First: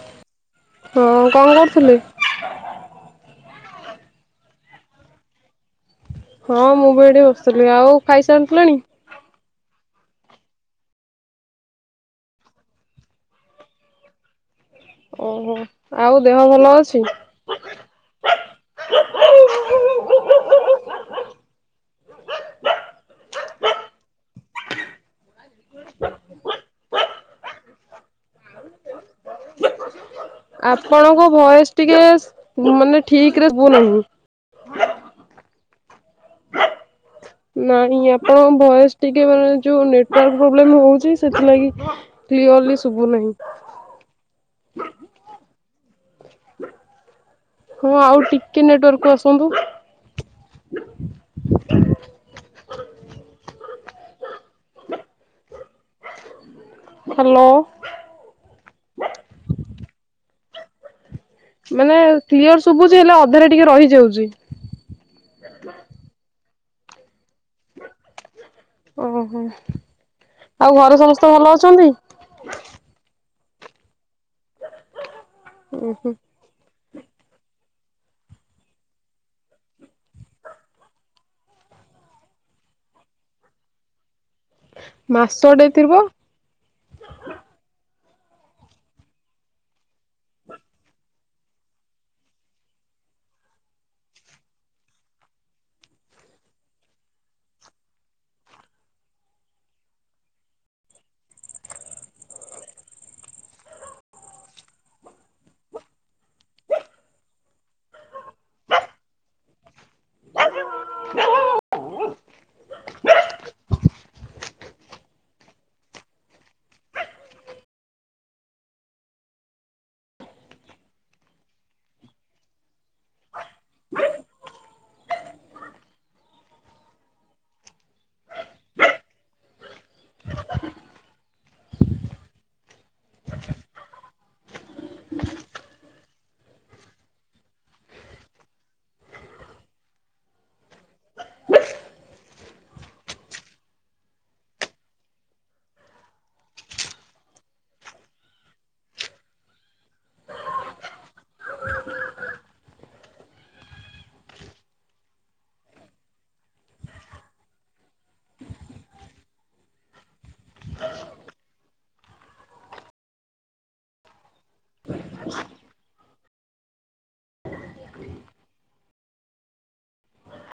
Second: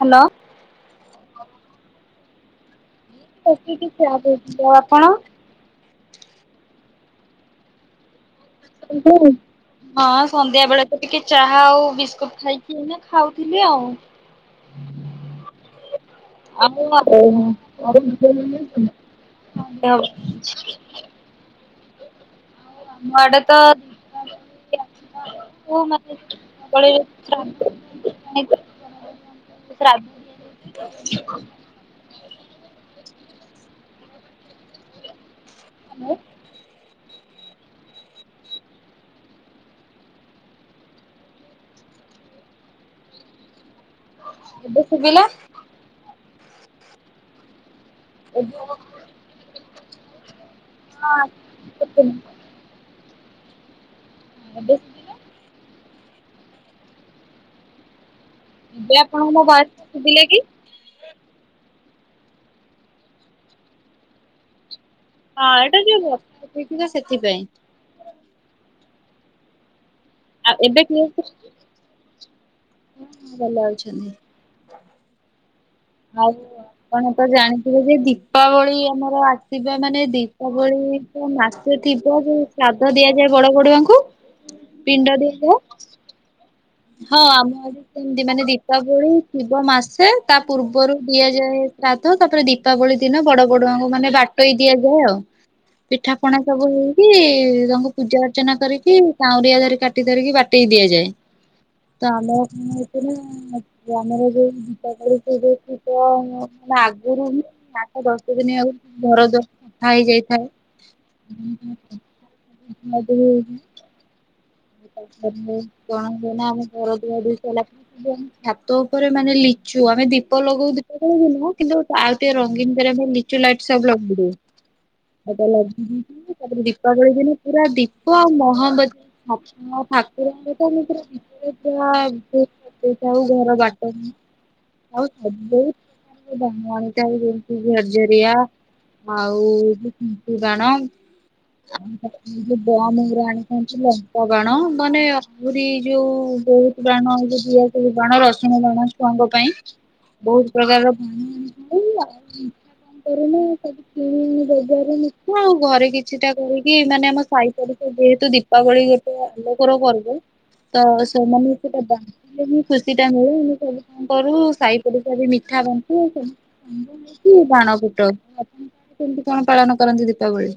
Hello. ହଁ କଣ କରୁଥିଲେ? [inaudible] ଆଉ ଆପଣ? ହଁ ମୁଁ ବି ଏଠି ବସିଥିଲି, ଆଉ ଖାଇସାରିଲେଣି? [inaudible] ହଁ ସନ୍ଧ୍ୟା ବେଳେ ତ ଟିକେ ଚାହା ଆଉ ବିସ୍କୁଟ ଖାଇକି ଖାଉଥିଲି ଆଉ। ଓହୋ ଆଉ ଦେହ ଭଲ ଅଛି? [inaudible] [inaudible] ଆମ ଆଡ଼େ ତ [inaudible] [inaudible] ଆପଣଙ୍କ ଭଏସ ଟିକେ ମାନେ ଠିକରେ ଶୁଭୁ ନାହିଁ। [inaudible] ନାଇଁ ଆପଣଙ୍କ ଭଏସ ଟିକେ ମାନେ ଯୋଉ ନେଟୱାର୍କ ପ୍ରୋବ୍ଲେମ ହଉଛି ସେଥିଲାଗି କ୍ଲିଅର୍ ଶୁଭୁ ନାହିଁ। ଏବେ ଶୁଭିଲା? ହଁ ଆଉ ଟିକେ ନେଟୱାର୍କକୁ ଆସନ୍ତୁ। ହଁ। [inaudible] [inaudible] ହାଲୋ। ଏବେ ଆପଣଙ୍କ ମୋ ବା ଶୁଭିଲା କି? ମାନେ କ୍ଲିଅର ଶୁଭୁଛି, ହେଲେ ଅଧାରେ ଟିକେ ରହିଯାଉଛି। ହଁ ଏଇଟା ଯୋଉ ବର୍ଷା ହୋଇଛି ନା ସେଥିପାଇଁ। ଓହୋ ଆଉ ଏବେ ଘରେ କ୍ଲିୟର ସମସ୍ତେ ଶୁଭୁଛି? ଭଲ ଅଛନ୍ତି? ଭଲ ଅଛନ୍ତି। ଉଁ। ହୁଁ ଆଉ ଆପଣ ତ ଜାଣିଥିବେ ଯେ ଦୀପାବଳି ଆମର ଆସିବା ମାନେ ଦୀପାବଳି ମାସେ ଥିବ ଯୋଉ ଶ୍ରାଦ୍ଦ ଦିଆଯାଏ, ବଡ ବଡୁଆଙ୍କୁ ପିଣ୍ଡ ଦିଆଯାଏ। ମାସଟେ ଥିବ ହଁ ଆମ ଆଡେ। ସେମତି ମାନେ ଦୀପାବଳି ଥିବ ମାସେ ତା ପୂର୍ବରୁ ଦିଆଯାଏ ସାଦ୍ ତ ତାପରେ ଦୀପାବଳି ଦିନ ବଡ ବଡୁଆଙ୍କୁ ମାନେ ବାଟୋଇ ଦିଆଯିବ ଆଉ। ପିଠା ପଣା ସବୁ ହୁଏ ତାଙ୍କୁ ପୂଜା ଅର୍ଚ୍ଚନା କରିକି କାଁଉରିଆ ଧରିକି କା ବାଟି ଧରିକି ବାଟେଇ ଦିଆଯାଏ। କାମ ମୋ ଓପରେ। ଯ ଆମର ଯୋଉ ଦୀପାବଳି ସେଇ ଯୋଉ ଥିବ ମୁଁ ମାନ ଆଗରୁ ହିଁ ସାତ ଦଶ ଦିନ ଆଗରୁ ଘର ଦ୍ୱାର ସଫା ହେଇଯାଇଥାଏ। ହଁ ମଦେବୀ ହେଇଚି। କଣ ହେନା ଆମେ ପଳାଉଚୁ [unintelligible] ଛାତ ଉପରେ ମାନେ ଲିଚୁ ଆମେ ଦୀପଲଗଉ ଦୀପ ଯଳଉ ବି ନୁହଁ କିନ୍ତୁ ଆଉ ଟିକେ ରଙ୍ଗୀନ୍‌ କରିବା ପାଇଁ ଆମେ ଲିଚ୍ ଲିଚୁ ଲାଇଟ୍ ସବୁ ଲଗେଇ ଦେଉ। ସେଟା ଲାଗିଦେଇଛି ତାପରେ ଦୀପାବଳି ଦିନ ପୁରା ଦୀପ ଆଉ ମହଁବତୀ। ହଁ ମୋ ଠାକୁରଙ୍କୁ ତ ମୁଁ ପୁରା [unintelligible] ସଯେଇ ଥାଉ ଘର ବାଟମୁହଁ। ଆଉ ସଯଉ ବାଣ ଆଣିକି ଆଉ ଯେମତି ଝର୍ଝରିଆ। ଆଉ କୁମ୍ପି ବାଣ। ଆଉ ଯୋଉ ବମ୍ ଗୁରା ଆଣି ପହଞ୍ଚିଲେ। ପ ବାଣ ମାନେ ଆହୁରି ଯୋଉ ବହୁତ ବାଣ ଯୋଉ ଦିଆସିଲ ବାଣ ରସୁଣ ବାଣ। ଛୁଆଙ୍କ ପାଇଁ ବହୁତ ପ୍ରକାରର ଭଣ [unintelligible] ହୁଁ ବଜାରରୁ ମିଠା ଆଉ ଘରେ କିଛିଟା କରିକି ମାନେ ଆମ ସାଇ ପଡିସା ଯେହେତୁ ଦୀପାବଳି ଯୋଉ ଆଲୋକର ପର୍ବ ତ ସେମାନେ ଏଥିରେ ବା- ଖୁସି ଟା ମିଳୁ ମୁଁ ସବୁ କଣ କରୁ ସାଇ ପଡିସା ବି ମିଠା ବାଣ୍ଟୁ ସବୁ। ସାଙ୍ଗ ହେଇକି ବାଣ ପୁଟଉ ଆପଣ କେମତି କଣ ପାଳନ କରନ୍ତି ଦୀପାବଳି।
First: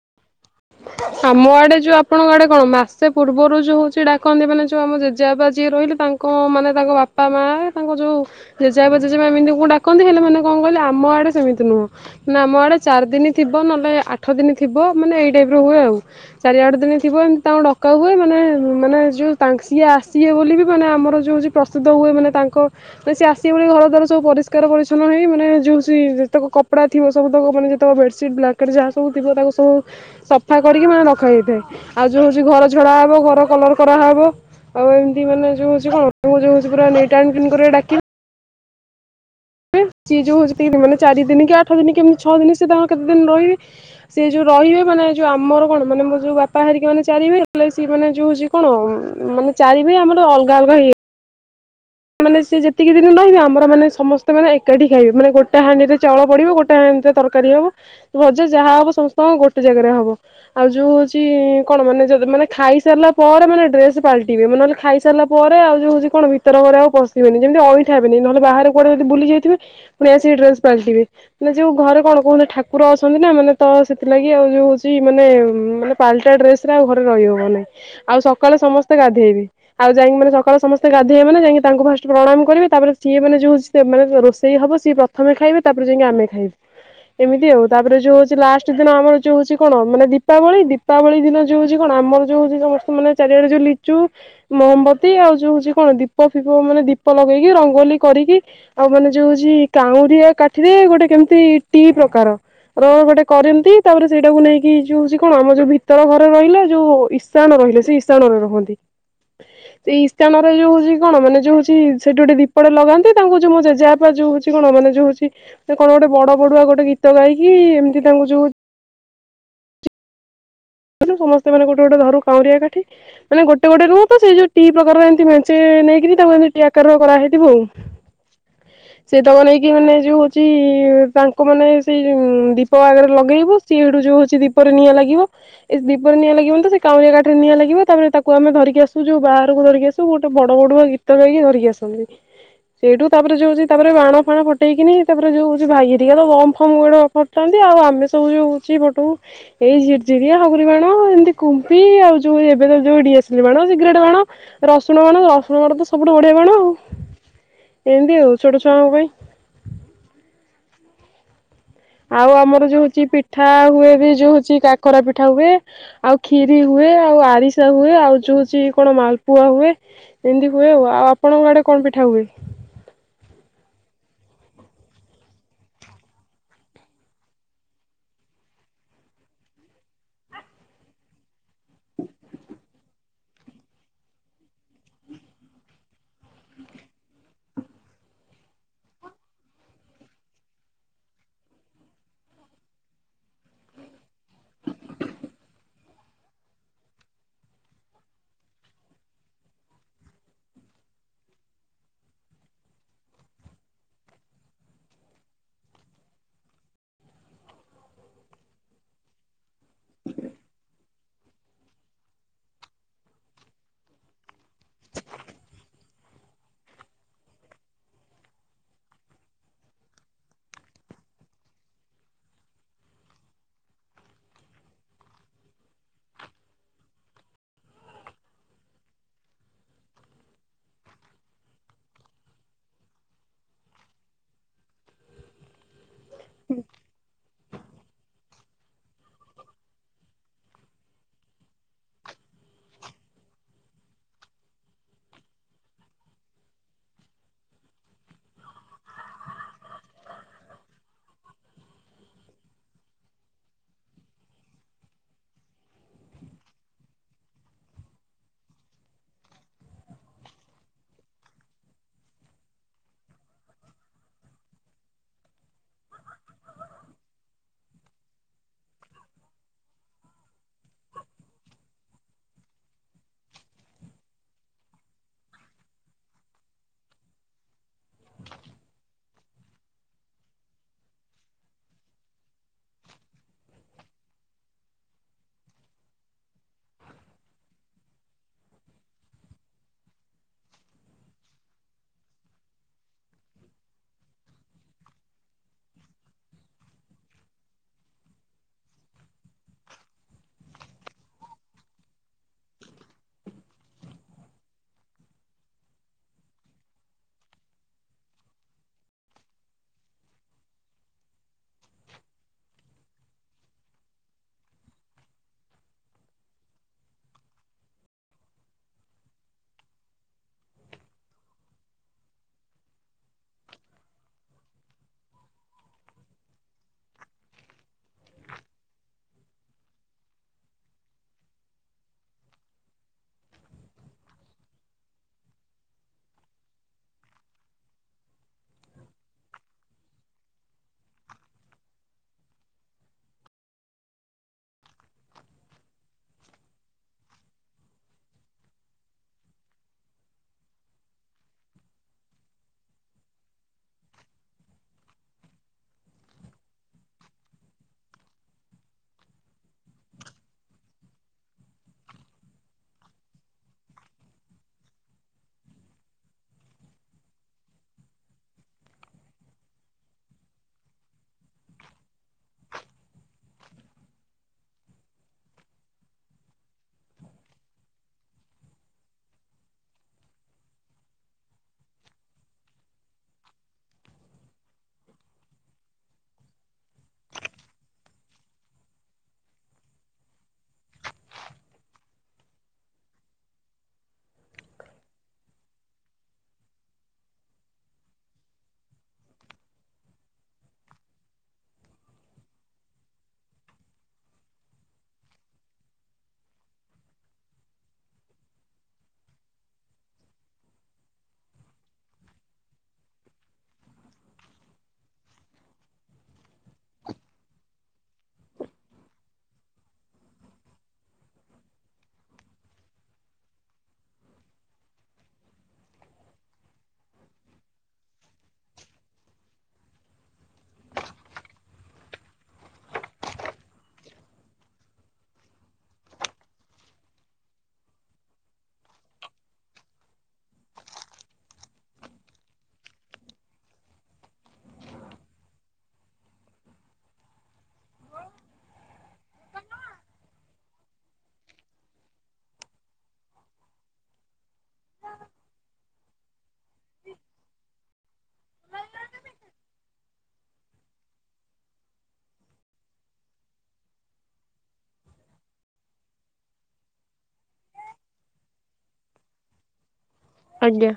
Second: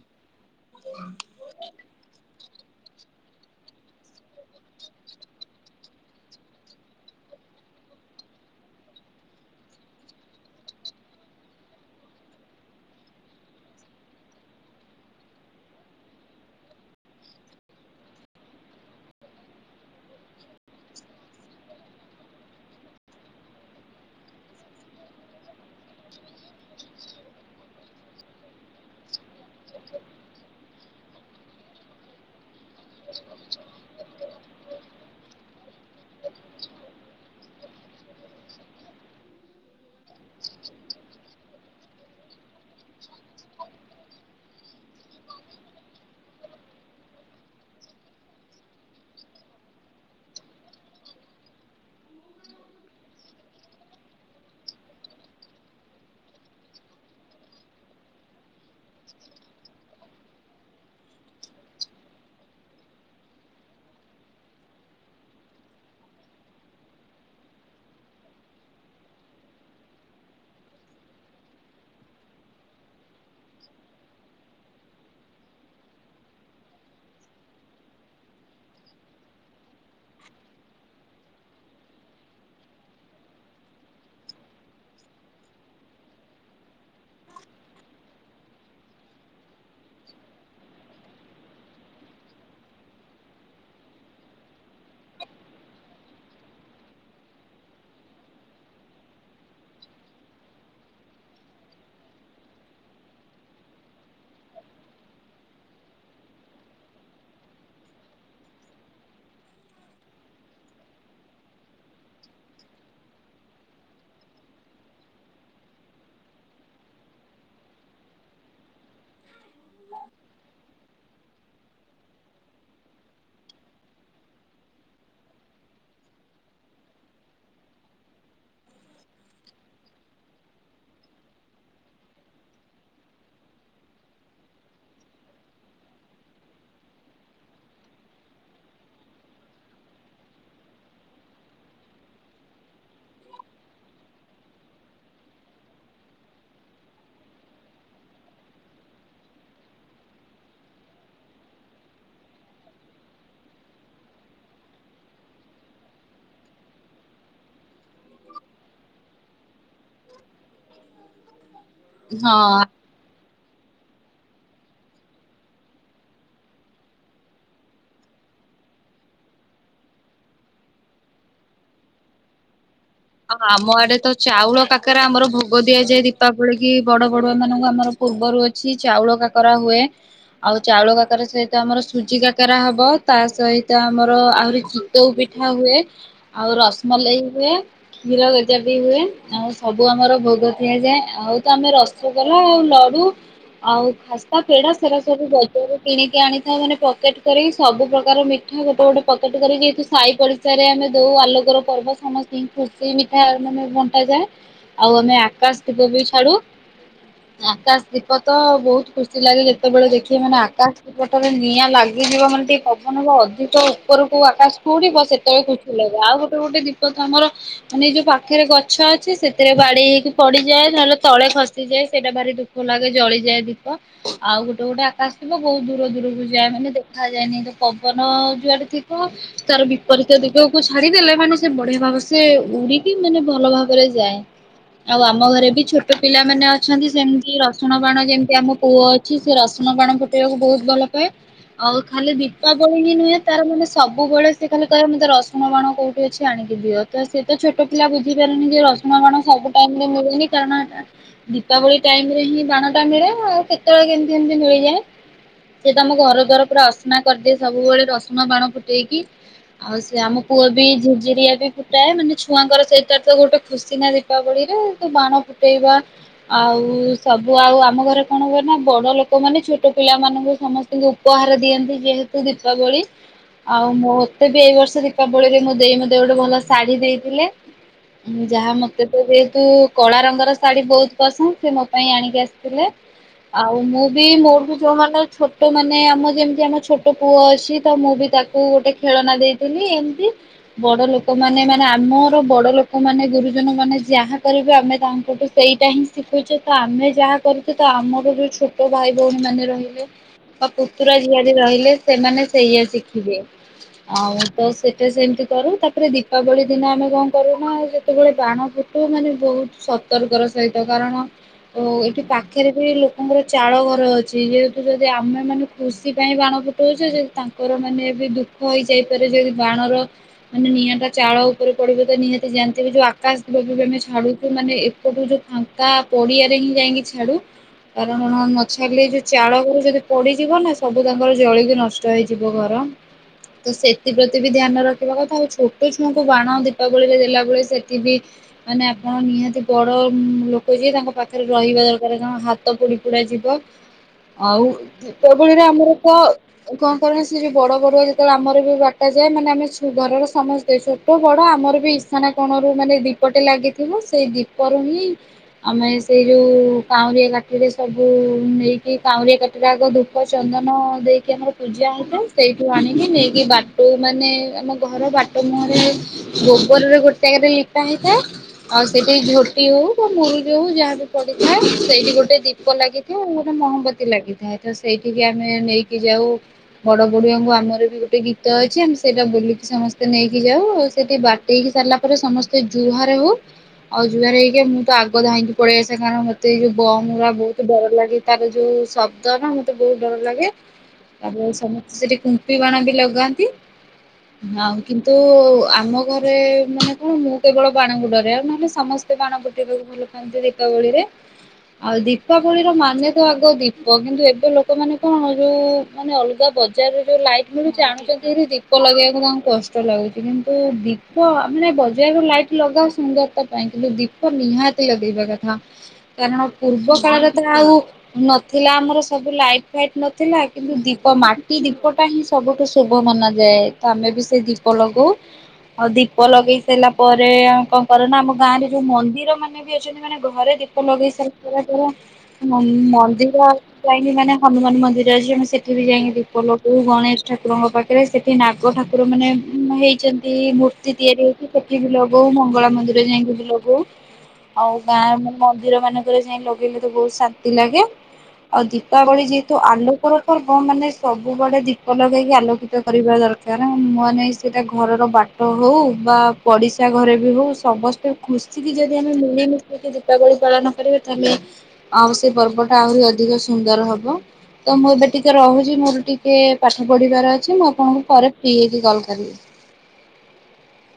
ଆମ ଆଡେ ଯୋଉ ଆପଣଙ୍କ ଆଡେ କଣ ମାସେ ପୂର୍ବରୁ ଯୋଉ ହଉଚି ଡାକନ୍ତି ମାନେ ଯଉ ଆମ ଜେବା ଯିଏ ରହିଲେ ତାଙ୍କ କଣ ମାନେ ତାଙ୍କ ବାପା ମା ତାଙ୍କ ଯୋଉ ଜେଜେବାପା ଜେଜେମା ଏମିତି ଙ୍କୁ ଡାକନ୍ତି ହେଲେ ମାନ କଣ କହଲେ ଆମ ଆଡେ ସେମିତି ନୁହଁ। ନା ଆମ ଆଡେ ଚାରି ଦିନ ଥିବ ନଲେ ଆଠ ଦିନ ଥିବ ମାନେ ଏଇ ଟାଇପ୍ ର ହୁଏ ଆଉ। ଚାରି ଆଠ ଦିନ ଥିବ ଏମିତି ତାଙ୍କୁ ଡକାହୁଏ ମାନେ ମାନେ ଯେଉଁ ତାଙ୍କ ସିଏ ଆସିବେ ବୋଲି ବି ମାନେ ଆମର ଯଉ ହଉଚି ପ୍ରସ୍ତୁତ ହୁଏ ମାନେ ତାଙ୍କ ମାନେ ସେ ଆସିବେ ବୋଲି ଘର ଦ୍ବାର ସବୁ ପରିଷ୍କାର ପରିଛନ୍ନ ହେଇ ମାନେ ଯୋଉ ସି ଯେତେକ କପଡା ଥିବ ସବୁତକ ମାନେ ଯେତେକ ବେଡସିଟ୍ ବ୍ଲାଙ୍କେଟ୍ ଯାହା ସବୁ ଥିବ ତାକୁ ସବୁ ସବ୍ ସଫା କରିକି ମାନେ ରଖାଯାଇଥାଏ ଆଉ ଯୋଉ ହଉଛି ଘର ଝଡା ହବ ଘର କଲର କରାହେବ ଆଉ ଏମିତି ମାନେ ଯଉ ହଉଚି କଣ ଯୋଉ ହଉଚି ପୁରା ନିଟ ଆଣ୍ଡ କ୍ଲିନ କରିକି ଡାକି ସିଏ ଯଉ ଯେତିକି ମାନେ ଚାରି ଦିନି କି ଆଠ ଦିନି କେମିତି ଛଅ ଦିନି ସେ କେତେ ଦିନି ରହିବେ। ସେ ଯୋଉ ରହିବେ ମାନେ ଯୋଉ ଆମର କଣ ମାନେ ମୋର ଯୋଉ ବାପା ହେରିକି ମାନେ ଚାରିଭାଇ [unintelligible] ସିଏ କହିଲେ ଯୋଉ ସିଏ କଣ ମାନେ ଚାରି ଭାଇ ଆମର ଅଲଗା ଅଲଗା ହେଇ ମାନେ ସେ ଯେତିକି ଦିନ ରହିବେ ଆମର ମାନେ ସମସ୍ତେ ମାନେ ଏକାଠି ଖାଇବେ ମାନେ ଗୋଟେ ହାଣ୍ଡିରେ ଚାଉଳ ପଡ଼ିବ ଗୋଟେ ହାଣ୍ଡିରେ ତର କାରୀ ହବ ଭଜା ଯାହା ହବ ସମସ୍ତଙ୍କ ଗୋଟେ ଜାଗାରେ ହବ। ଆଉ ଯୋଉ ହଉଛି କଣ ମାନେ ଯୋଉ ଦିନ୍ ମାନେ ଖାଇସାରିଲା ପରେ ମାନେ ଡ୍ରେସ ପାଲଟିବେ ନହେଲେ ଖାଇ ସାରିଲା ପରେ ଆଉ ଯଉ ହୋଉଛି କଣ ଭିତର ଘର ଆଉ ପଶିବେନି ଯେମିତି ଅଇଁଠା ହେବେନି ନହେଲେ ବାହାରେ କୁଆଡେ ଯଦି ବୁଲିକି ଯାଇିଥିବେ ପୁଣି ଆସି ଡ୍ରେସ ପାଲଟିବେ। ମାନେ ଯୋଉ ଘରେ କଣ କହୁନ୍ତି ଠାକୁର ଅଛନ୍ତି ନା ମାନେ ତ ସେଥିଲାଗି ଆଉ ଯୋଉ ହଉଛି ମାନେ ମାନେ ପାଲଟା ଡ୍ରେସ ରେ ଆଉ ଘରେ ରହି ହବ ନାଇଁ। ଆଉ ସକାଳୁ ସମସ୍ତେ ଗାଧେଇବେ ଆଉ ଯାଇକି ମାନେ ସକାଳୁ ସମସ୍ତେ ଗାଧେଇବେ ମାନେ ଯାଇଁକି ତାଙ୍କୁ ଫାଷ୍ଟ ପ୍ରଣାମ କରିବେ ତାପରେ ସିଏ ମାନେ ଯେଉ ସେ ମାନେ ରୋଷେଇ ହେବ ସିଏ ପ୍ରଥମେ ଖାଇବେ ତାପରେ ଯାଇକି ଆମେ ଖାଇବୁ। ଏମିତି ଆଉ ତାପରେ ଯୋଉ ହଉଛି ଲାଷ୍ଟ ଦିନ ଆମର ଯୋଉ ହଉଛି କଣ ମାନେ ଦୀପାବଳି ଦୀପ୍ ଦୀପାବଳି ଦିନ ଯୋଉ ହଉଛି କଣ ଆମର ଯୋଉ ହୋଉଚି ଯୋଉ ଲୋକ ମାନେ ଚାରିଆଡେ ଯୋଉ ଲିଚୁ ମହଁବତୀ ଆଉ ଯୋଉ ହଉଛି କଣ ଦୀପ ଫିପ ମାନେ ଦୀପ ଲଗେଇକି ରଙ୍ଗୋଲି କରିକି ଆଉ ମାନେ ଯୋଉ ହଉଛି କାଉଁରିଆ କାଠିରେ ଗୋଟେ କେମିତି ଟି ପ୍ରକାର। ର ଗୋଟେ କରନ୍ତି ତାପରେ ସେଇଟାକୁ ନେଇକି ଯୋଉ ସେ କଣ ଆମ ଯୋଉ ଭିତର ଘରେ ରହିଲା ଯୋଉ ଇଶ୍ ଇଶାନ ରହିଲେ ସେଇ ଇଶାନରେ ରହନ୍ତି ସେଇ ଇଶାନରେ ଯୋଉ ହଉଚି କଣ ମାନେ ଯୋଉ ହଉଚି ସେଠି ଗୋଟେ ଦୀପଟେ ଲଗାନ୍ତି ତାଙ୍କୁ ଯୋଉ ମୋ ଜେଜେ ବାପା ଯୋଉ ହୋଉଚି କଣ ମାନେ ଯୋଉ ହଉଚି ସେ କଣ ଗୋଟେ ବଡ ବଡୁଆ ଗୋଟେ ଗୀତ ଗାଇକି ଏମିତି ତାଙ୍କୁ ଯୋଉ [inaudible] ସମସ୍ତେ ମାନେ ଗୋଟେ ଗୋଟେ ଧରୁ କାଉଁରିଆ କାଠି। ମାନେ ଗୋଟେ ଗୋଟେ ରୁହ ତ ସେଇ ଯୋଉ ଟି ପ୍ରକାରର ଏମତି ମଞ୍ଚେ ନେଇକି ତାଙ୍କୁ ଏମତି ଟି ଆକାର କରାହେଇଥିବ ଆଉ। [inaudible] ସେ ତକ ନେଇକି ମାନେ ଯୋଉ ହଉଚି ତାଙ୍କୁ ମାନେ ସେଇ ଯୋଉ ଦୀପ ଆଗରେ ଲଗେଇବୁ। ସିଆଡୁ ଯୋଉ ହୋଉଚି ଦୀପରେ ନିଆଁ ଲାଗିବ ଏ ଦୀପରେ ନିଆଁ ଲାଗିବନିତ ସେ କାଉଁରିଆ କାଠିରେ ନିଆଁ ଲାଗିବ ତାପରେ ତାକୁ ଆମେ ଧରିକି ଆସୁ ଯୋଉ ବାହାରକୁ ଧରିକି ଆସୁ ଗୋଟେ ବଡ ବଡୁଆ ଗୀତ ଗୀତ ଗାଇକି ଧରିକି ଆସନ୍ତି। ସେଇଠୁ ତାପରେ ଯୋଉ ହଉଛି ତାପରେ ବାଣ ଫାଣ ଫଟେଇକିନି ତାପରେ ଯୋଉ ହୋଉଚି ଭାଇ ହେରିକାତ ବମ ଫମ ବାଣ ଫୁଟାନ୍ତି ଆଉ ଆମେ ସବୁ ଯୋଉହଉଚି ଫଟଉ ଏଇ ଝିର୍ ଝିରିଆ ହଗ ବାଣ ଏମିତି କୁମ୍ପି ଆଉ ଯୋଉ ଏବେତ ଯୋଉ ଡିଆସିଲି ବାଣ ଶୀଗାରେଟେ ବାଣ ରସୁଣ ବାଣ ରସୁଣ ବାଣତ ସବୁଠୁ ବଢିଆବାଣ ଆଉ ଏମିତି ଆଉ ଛୋଟ ଛୁଆଙ୍କ ପାଇଁ ଆଉ ହଁ ଆମର ଯୋଉ ହଉଚି ପିଠା ହୁଏବି ଯୋଉ ହଉଚି କାକରା ପିଠା ହୁଏ। ଆଉ ଖିରି ହୁଏ ଆଉ ଆରିସା ହୁଏ ଆଉ ଯୋଉ ହଉଚି କଣ ମାଲପୁଆ ହୁଏ। ଏମିତି ହୁଏ ଆଉ ଆଉ ଆପଣଙ୍କ ଆଡେ କଣ ପିଠା ହୁଏ? ଆମ ଆଡେତ ଚାଉଳ କାକରା ଆମର ଭୋଗ ଦିଆଯାଏ ଦୀପାବଳିକି ବଡ ବଡୁଆ ମାନଙ୍କୁ ଆମର ପୂର୍ବରୁ ଅଛି ଚାଉଳ କାକରା ହୁଏ ଆଉ ଚାଉଳ କାକରାରେ ସେ ତ ଆମର ସୁଜି କାକରା ହବ ତା ସହିତ ଆମର ଆହୁରି ଚିତଉ ପିଠାହୁଏ ଆଉ ରସମଲେଇ ହୁଏ। କ୍ଷୀରଗଜାବି ହୁଏ ଆଉ ସବୁ ଆମର ଭୋଗ ଦିଆଯାଏ ଆଉତ ଆମେ ରସଗୋଲା ଆଉ ଲଡୁ ଆଉ ଖାସ୍ତା ପେଡା ସେରାସବୁ ବଜାରରେ କିଣିକି ଆଣିଥାଉ ମାନେ ପକେଟ କରିକି ସବୁ ପ୍ରକାର ମି ଗୋଟେ ଗୋଟେ ପକେଟ କରି ଯେହେତୁ ସାହି ପଡିସାରେ ଆମେ ଦଉ ଆଲୋକର ପର୍ବ ସମସ୍ତିକି ଖୁସି ମିଠା ମାନେ ବଣ୍ଟାଯାଏ ଆଉ ଆମେ ଆକାଶ ଦୀପବି ଛାଡୁ ଆକାଶ ଦୀପତ ବୋହୁତ ଖୁସି ଲାଗେ ଯେତେବେଳେ ଦେଖିବେ ମାନେ ଆକାଶ ପଥମେ ନିଆଁ ଲାଗିଯିବ ମାନେ ଟିକେ ପବନହବ ଅଧିକ ଉପରକୁ ଆକାଶକୁ ଉଡିବ ସେତେବେଳେ ଆଉ ଗୋଟେ ଗୋଟେ ଦୀପତ ଆମର ମାନେ ଯୋଉ ପାଖରେ ଗଛ ଅଛି ସେଥିରେ ବାଡେଇ ହେଇକି ପଡିଯାଏ ନହଲେ ତଳେ ଖସିଯାଏ ସେଇଟା ଭାରି ଦୁଃଖ ଦୁଃଖ ଲାଗେ ଜଳିଯାଏ ଦୀପ ଆଉ ଗୋଟେ ଗୋଟେ ଆକାଶଦୀପ ବୋହୁତ ଦୂର ଦୂରକୁ ଯାଏ ମାନେ ଦେଖାଯାଏନିତ ପବନ ଯୁଆଡେ ଥିବ। ତାର ବିପରୀତ ଦିଗକୁୁ ଛାଡିଦେଲେ ମାନେ ସେ ବଢିଆ ଭାବସେ ସେ ଉଡିକି ମାନେ ଭଲ ଭାବରେ ଯାଏ ଆଉ ଆମ ଘରେବି ଛୋଟ ଟ୍ ପିଲାମାନେ ଅଛନ୍ତି ସେମିତିରହେ ରସୁଣ ବାଣ ଯେମିତି ଆମ ପୁଅଅଛି ସେ ରସୁଣ ବାଣ ଫୁଟେଇବାକୁ ବୋହୁତ ଭଲପାଏ। ଆଉ ଖାଲି ଦୀପାବଳି ହିଁ ନୁହେଁ ତାର ମାନେ ସବୁବେଳେ ସେ ଖାଲି କହେ ମତେ ରସୁଣବାଣ କୋଉଠୁ ଅଛି ଛାଣିକି ଦିଅ ତ ସେତ ଛୋଟ ପିଲା ବୁଝିପାରୁନି ଯେ ରସୁବାଣ ସବୁ ଟାଇମିରେ ମିଳେନି କାରଣଏଟା ଦୀପାବଳି ଟାଇମିରେହିଁ ବାଣଟା ମିଳେ ଆଉ କେତେବେଳେ କେମିତି ଏମିତି ମିଳିଯାଏ। ସେ ଆମ ଘରଦ୍ୱାର ପୁରା ଅସନା କରିଦିଏ ସବୁବେଳେ ରସୁଣ ବାଣ ଫୁଟେଇକି ଆଉ ସେ ଆମ ପୁଅବି ଝିରି ଝିରିଆବି ଫୁଟାଏ ମାନେ ଛୁଆଙ୍କର ସେଇଟାରେତ ଗୋଟେ ଖୁସିନା ଦୀପାବଳିରେ ବାଣ ଫୁଟେଇବା ଆଉ ସବୁ ଆଉ ଆମଘରେ କଣ ହୁଏନା ବଡ ଲୋକ ମାନେ ଛୋଟ ପିଲା ମାନଙ୍କୁ ସମସ୍ତେ ଉପହାର ଦିଅନ୍ତି ଯେହେତୁ ଦୀପାବଳି ଆଉ ମୋତେବି ଏଇବର୍ଷ ଦୀପାବଳିରେ ମୋଦେଇ ମତେ ଗୋଟେ ଭଲ ଶାଢୀ ଦେଇଥିଲେ। ଯାହା ମତେତ ଯେହେତୁ କଳାରଙ୍ଗର ଶାଢୀ ବହୁତ ପସନ୍ଦ ସେ ମୋପାଇଁ ଆଣିକି ଆସିଥିଲେ। ଆଉ ମୁଁବି ମୋରବି ଯୋଉମାନେ ଛୋଟ ମାନେ ଆମ ଯେମିତି ଆମ ଛୋଟ ପୁଅଅଛି ତ ମୁଁବି ତାକୁ କୁ ଗୋଟେ ଖେଳନା ଦେଇଥିଲି ଏମତି ବଡ ଲୋକ ଲୋକମାନେ ମାନେ ଆମର ବଡ଼ ଲୋକମାନେ ଗୁରୁଜନ ମାନେ ଯାହା କରିବେ ଆମେ ତାଙ୍କଠୁ ସେଇଟାହିଁ ଶିଖୁଛେତ ଆମେ ଯାହା କରଚୁତ ଆମର ଯୋଉ ଛୋଟ ଭାଇ ଭଉଣୀ ମାନେ ରହିଲେ ପୁତୁରା ଝିଆରି ରହିଲେ ସେମାନେ ସେଇଆ ଶିଖିବେ ଆଉ ତ ସେଟା ସେମିତି କରୁ ତା ତାପରେ ଦୀପାବଳି ଦିନ ଆମେ କଣ କରୁନା ଯେତେବେଳେ ବାଣଫୁଟୁ ମାନେ ବହୁତ ସ ସତର୍କର ସହିତ କାରଣ ଓ ଏଠି ପାଖରେବି ଲୋକଙ୍କର ଚାଳଘର ଅଛି ଯେହେତୁ ଯଦି ଆମେମାନେ ଖୁସି ପାଇଁ ବାଣଫୁଟ ଛେ ଯଦି ତାଙ୍କର ମାନେ ଦୁଃଖ ହେଇଯାଇପାରେ ଯଦି ବାଣର ମାନେ ନିଆଁ ଚାଳ ଉପରେ ପଡିବତ ନିହାତି ଜାଣିଥିବେ ଯୋଉ ଆକାଶ ଦୀପ ଆମେ ଛାଡୁଛୁ ମାନେ ଏପଟୁ ଯୋଉ ଫାଙ୍କା ପଡିଆରେ ହିଁ ଯାଇକି ଛାଡୁ। କାରଣ ନଛାଡିଲେ ଯୋଉ ଚାଳ ଉପରେ ଯଦି ପଡିଯିବ ନା ସବୁ ତାଙ୍କର ଜଳିକି ନଷ୍ଟ। ହେଇଯିବ ଘର ତ ସେଥିପ୍ରତି ବି ଧ୍ୟାନ ରଖିବା କଥା। ଆଉ ଛୋଟ ଛୁଆଙ୍କୁ ବାଣ ଦୀପାବଳି ରେ ଦେଲାବେେଳେ ସେଠି ବିି? ମାନେ ଆପଣ ନିହାତି ବଡ ଲୋକ ଯି ତାଙ୍କ ପାଖରେ ରହିବା ଦରକାର କଣ ହାତ ହାତ ପୋଡି ପୋଡା ଯିବ ଆଉ ଦିପାବଳୀ ରେ ଆମର ତ କଣ କଣ ସେ ଯୋଉ ବଡ ବଡୁ ଯେତେବେଳେ ଆମର ବି ବାଟା ଯାଏ ମାନେ ଆମେ ଘରର ସମସ୍ତେ ଛୋଟ ବଡ ଆମର ବି ଇସାନା କୋଣରୁ ମାନେ ଦୀପଟେ ଲାଗିଥିବ ସେଇ ଦୀପରୁ ହିଁ ଆମେ ସେଇ ଯୋଉ କାଉଁରିଆ କାଠିରେ ସବୁ ନେଇକି କାଉଁରିଆ କାଠି ଧୂପ ଚନ୍ଦନ ଦେଇକି ଆମର ପୂଜା ହେଇଥାଏ ସେଇଠୁ ଆଣିକି ନେଇକି ବା ମାନେ ଆମ ଘର ବାଟ ମୁହଁରେ ଗୋବରରେ ଗୋଟେ ଜାଗାରେ ଲିପା ହେଇଥାଏ। ଆଉ ସେଇଠି ଝୋଟି ହଉ ବା ମୁରୁଜ ହଉ ଯାହା ବି ପଡିଥାଏ ସେଇଠି ଗୋଟେ ଦୀପ ଲାଗି ତ ଗୋଟେ ମହମବତୀ ଲାଗିଥାଏ ତ ସେଇଠିକି ଆମେ ନେଇକି ଯାଉ। ବଡ ବଡିଆଙ୍କୁ ଆମର ବି ଗୋଟେ ଗୀତ ଅଛି ଆମେ ସେଇଟା ବୋଲିକି ସମସ୍ତେ ନେଇକି ଯାଉ ଆଉ ସେଠି ବାଟେଇକି ସାରିଲା ପରେ ସମସ୍ତେ ଜୁହାର ହଉ। ଆଉ ଯୁଆରେ ହେଇକି ମୁଁ ତ ଆଗ ଧାଇଁକି ପଳେଇ ଆସେ କାରଣ ମତେ ଏଇ ଯୋଉ ବମ୍ ଗୁରା ବହୁତ ଡର ଲାଗେ। ତାର ଯୋଉ ଶବ୍ଦ ନା ମତେ ବହୁତ ଡର ଲାଗେ। ତାପରେ ସମସ୍ତେ ସେଠି କୁମ୍ପି ବାଣ ବି ଲଗାନ୍ତି ଆଉ କିନ୍ତୁ ଆମ ଘରେ ମାନେ କଣ ମୁଁ କେବଳ ବାଣକୁ ଡରେ ଆଉ ନହେଲେ ସମସ୍ତେ ବାଣ ଫୁଟାଇବାକୁ ଭଲ ପାଆ କୁହନ୍ତି ଦୀପାବଳି ରେ। ଆଉ ଦୀପାବଳିର ମାନେ ତ ଆଗ ଦୀପ କିନ୍ତୁ ଏବେ ଲୋକମାନେ କଣ ଯୋଉ ମାନେ ଅଲଗା ବଜାରରେ ଯୋଉ ଲାଇଟ୍ ମିଳୁଛି ଆଣୁଛନ୍ତି ହରି ଦୀପ ଲଗେଇବାକୁ ତାଙ୍କୁ କଷ୍ଟ ସୁନ୍ଦର ଲାଗୁଛି କିନ୍ତୁ ଦୀପ ମାନେ ବଜାର ରୁ ଲାଇଟ୍ ଲଗାାଅ ସୁନ୍ଦରତା ପାଇଁ କିନ୍ତୁ ଦୀପ ଦୀପ ନିହାତି ଲଗେଇବା କଥା କାରଣ ପୂର୍ବ କାଳରେ ତ ଆଉ ନଥିଲା ଆମର ସବୁ ଲାଇଟ୍ ଫାଇଟ୍ ନଥିଲା କିନ୍ତୁ ଦୀପ ମାଟି ଦୀପଟା ହିଁ ସବୁଠୁ ଶୁଭ ମନାଯାଏ ତ ଆମେ ବି ସେ ଦୀପ ଲଗଉ। ଆଉ ଦୀପ ଲଗେଇ ସାରିଲା ପରେ ଆଉ କଣ କର ନା ଆମ ଗାଁ ରେ ଯୋଉ ମନ୍ଦିର ମାନେ ବି ଅଛନ୍ତି ମାନେ ଘରେ ଦୀ ଦୀପ ଲଗେଇ ସାରିଲା ପରେ ପରେ ମ ମନ୍ଦିର ଯାଇକି ମାନେ ହନୁମାନ ମନ୍ଦିର ଅଛି ଆମେ ସେଠି ବି ଯାଇକି ଦୀପ ଲଗଉ ଗଣେଶ ଠାକୁରଙ୍କ ପାଖରେ ଏବେ ସେଠି ନାଗ ଠାକୁର ମାନେ ହେଇଛନ୍ତି ମୂର୍ତ୍ତି ତିଆରି ହେଇଛି ସେଠିବି ଲଗଉ ମଙ୍ଗଳା ମନ୍ଦିର ଯାଇକି ବି ଲଗଉ। ଆଉ ଗାଁ ମନ୍ଦିର ମାନଙ୍କରେ ଯାଇ ଲଗେଇଲେ ତ ବହୁତ ଶାନ୍ତି ଲାଗେ। ଆଉ ଦୀପାବଳି ଯେହେତୁ ଆଲୋକର ପର୍ବ ମାନେ ସବୁଆଡେ ଦୀପ ଲଗେଇକି ଆଲୋକିତ କରିବା ଦରକାର। କାରଣ ମନେ ସେଇଟା ଘରର ବାଟ ହଉ ବା ପଡ଼ିଶା ଘରେ ବି ହଉ ସମସ୍ତେ ଖୁସିିକି ଯଦି ଆମେ ମିଳିମିଶି ଯଦି ଦୀପାବଳି ପାଳନ କରିବେ ତାହେଲେ ଆଉ ସେଇ ପର୍ବ ଟା ଆହୁରି ଅଧିକ ସୁନ୍ଦର ହବ। ତ ମୁଁ ଏବେ ଟିକେ ରହୁଛି ମୋର ଟିକେ ପାଠ ପଢିବାର ଅଛି ମୁଁ ଆପଣଙ୍କୁ ପରେ ଫ୍ରି ହେଇକି କଲ୍ କରିବି। ଆଜ୍ଞା।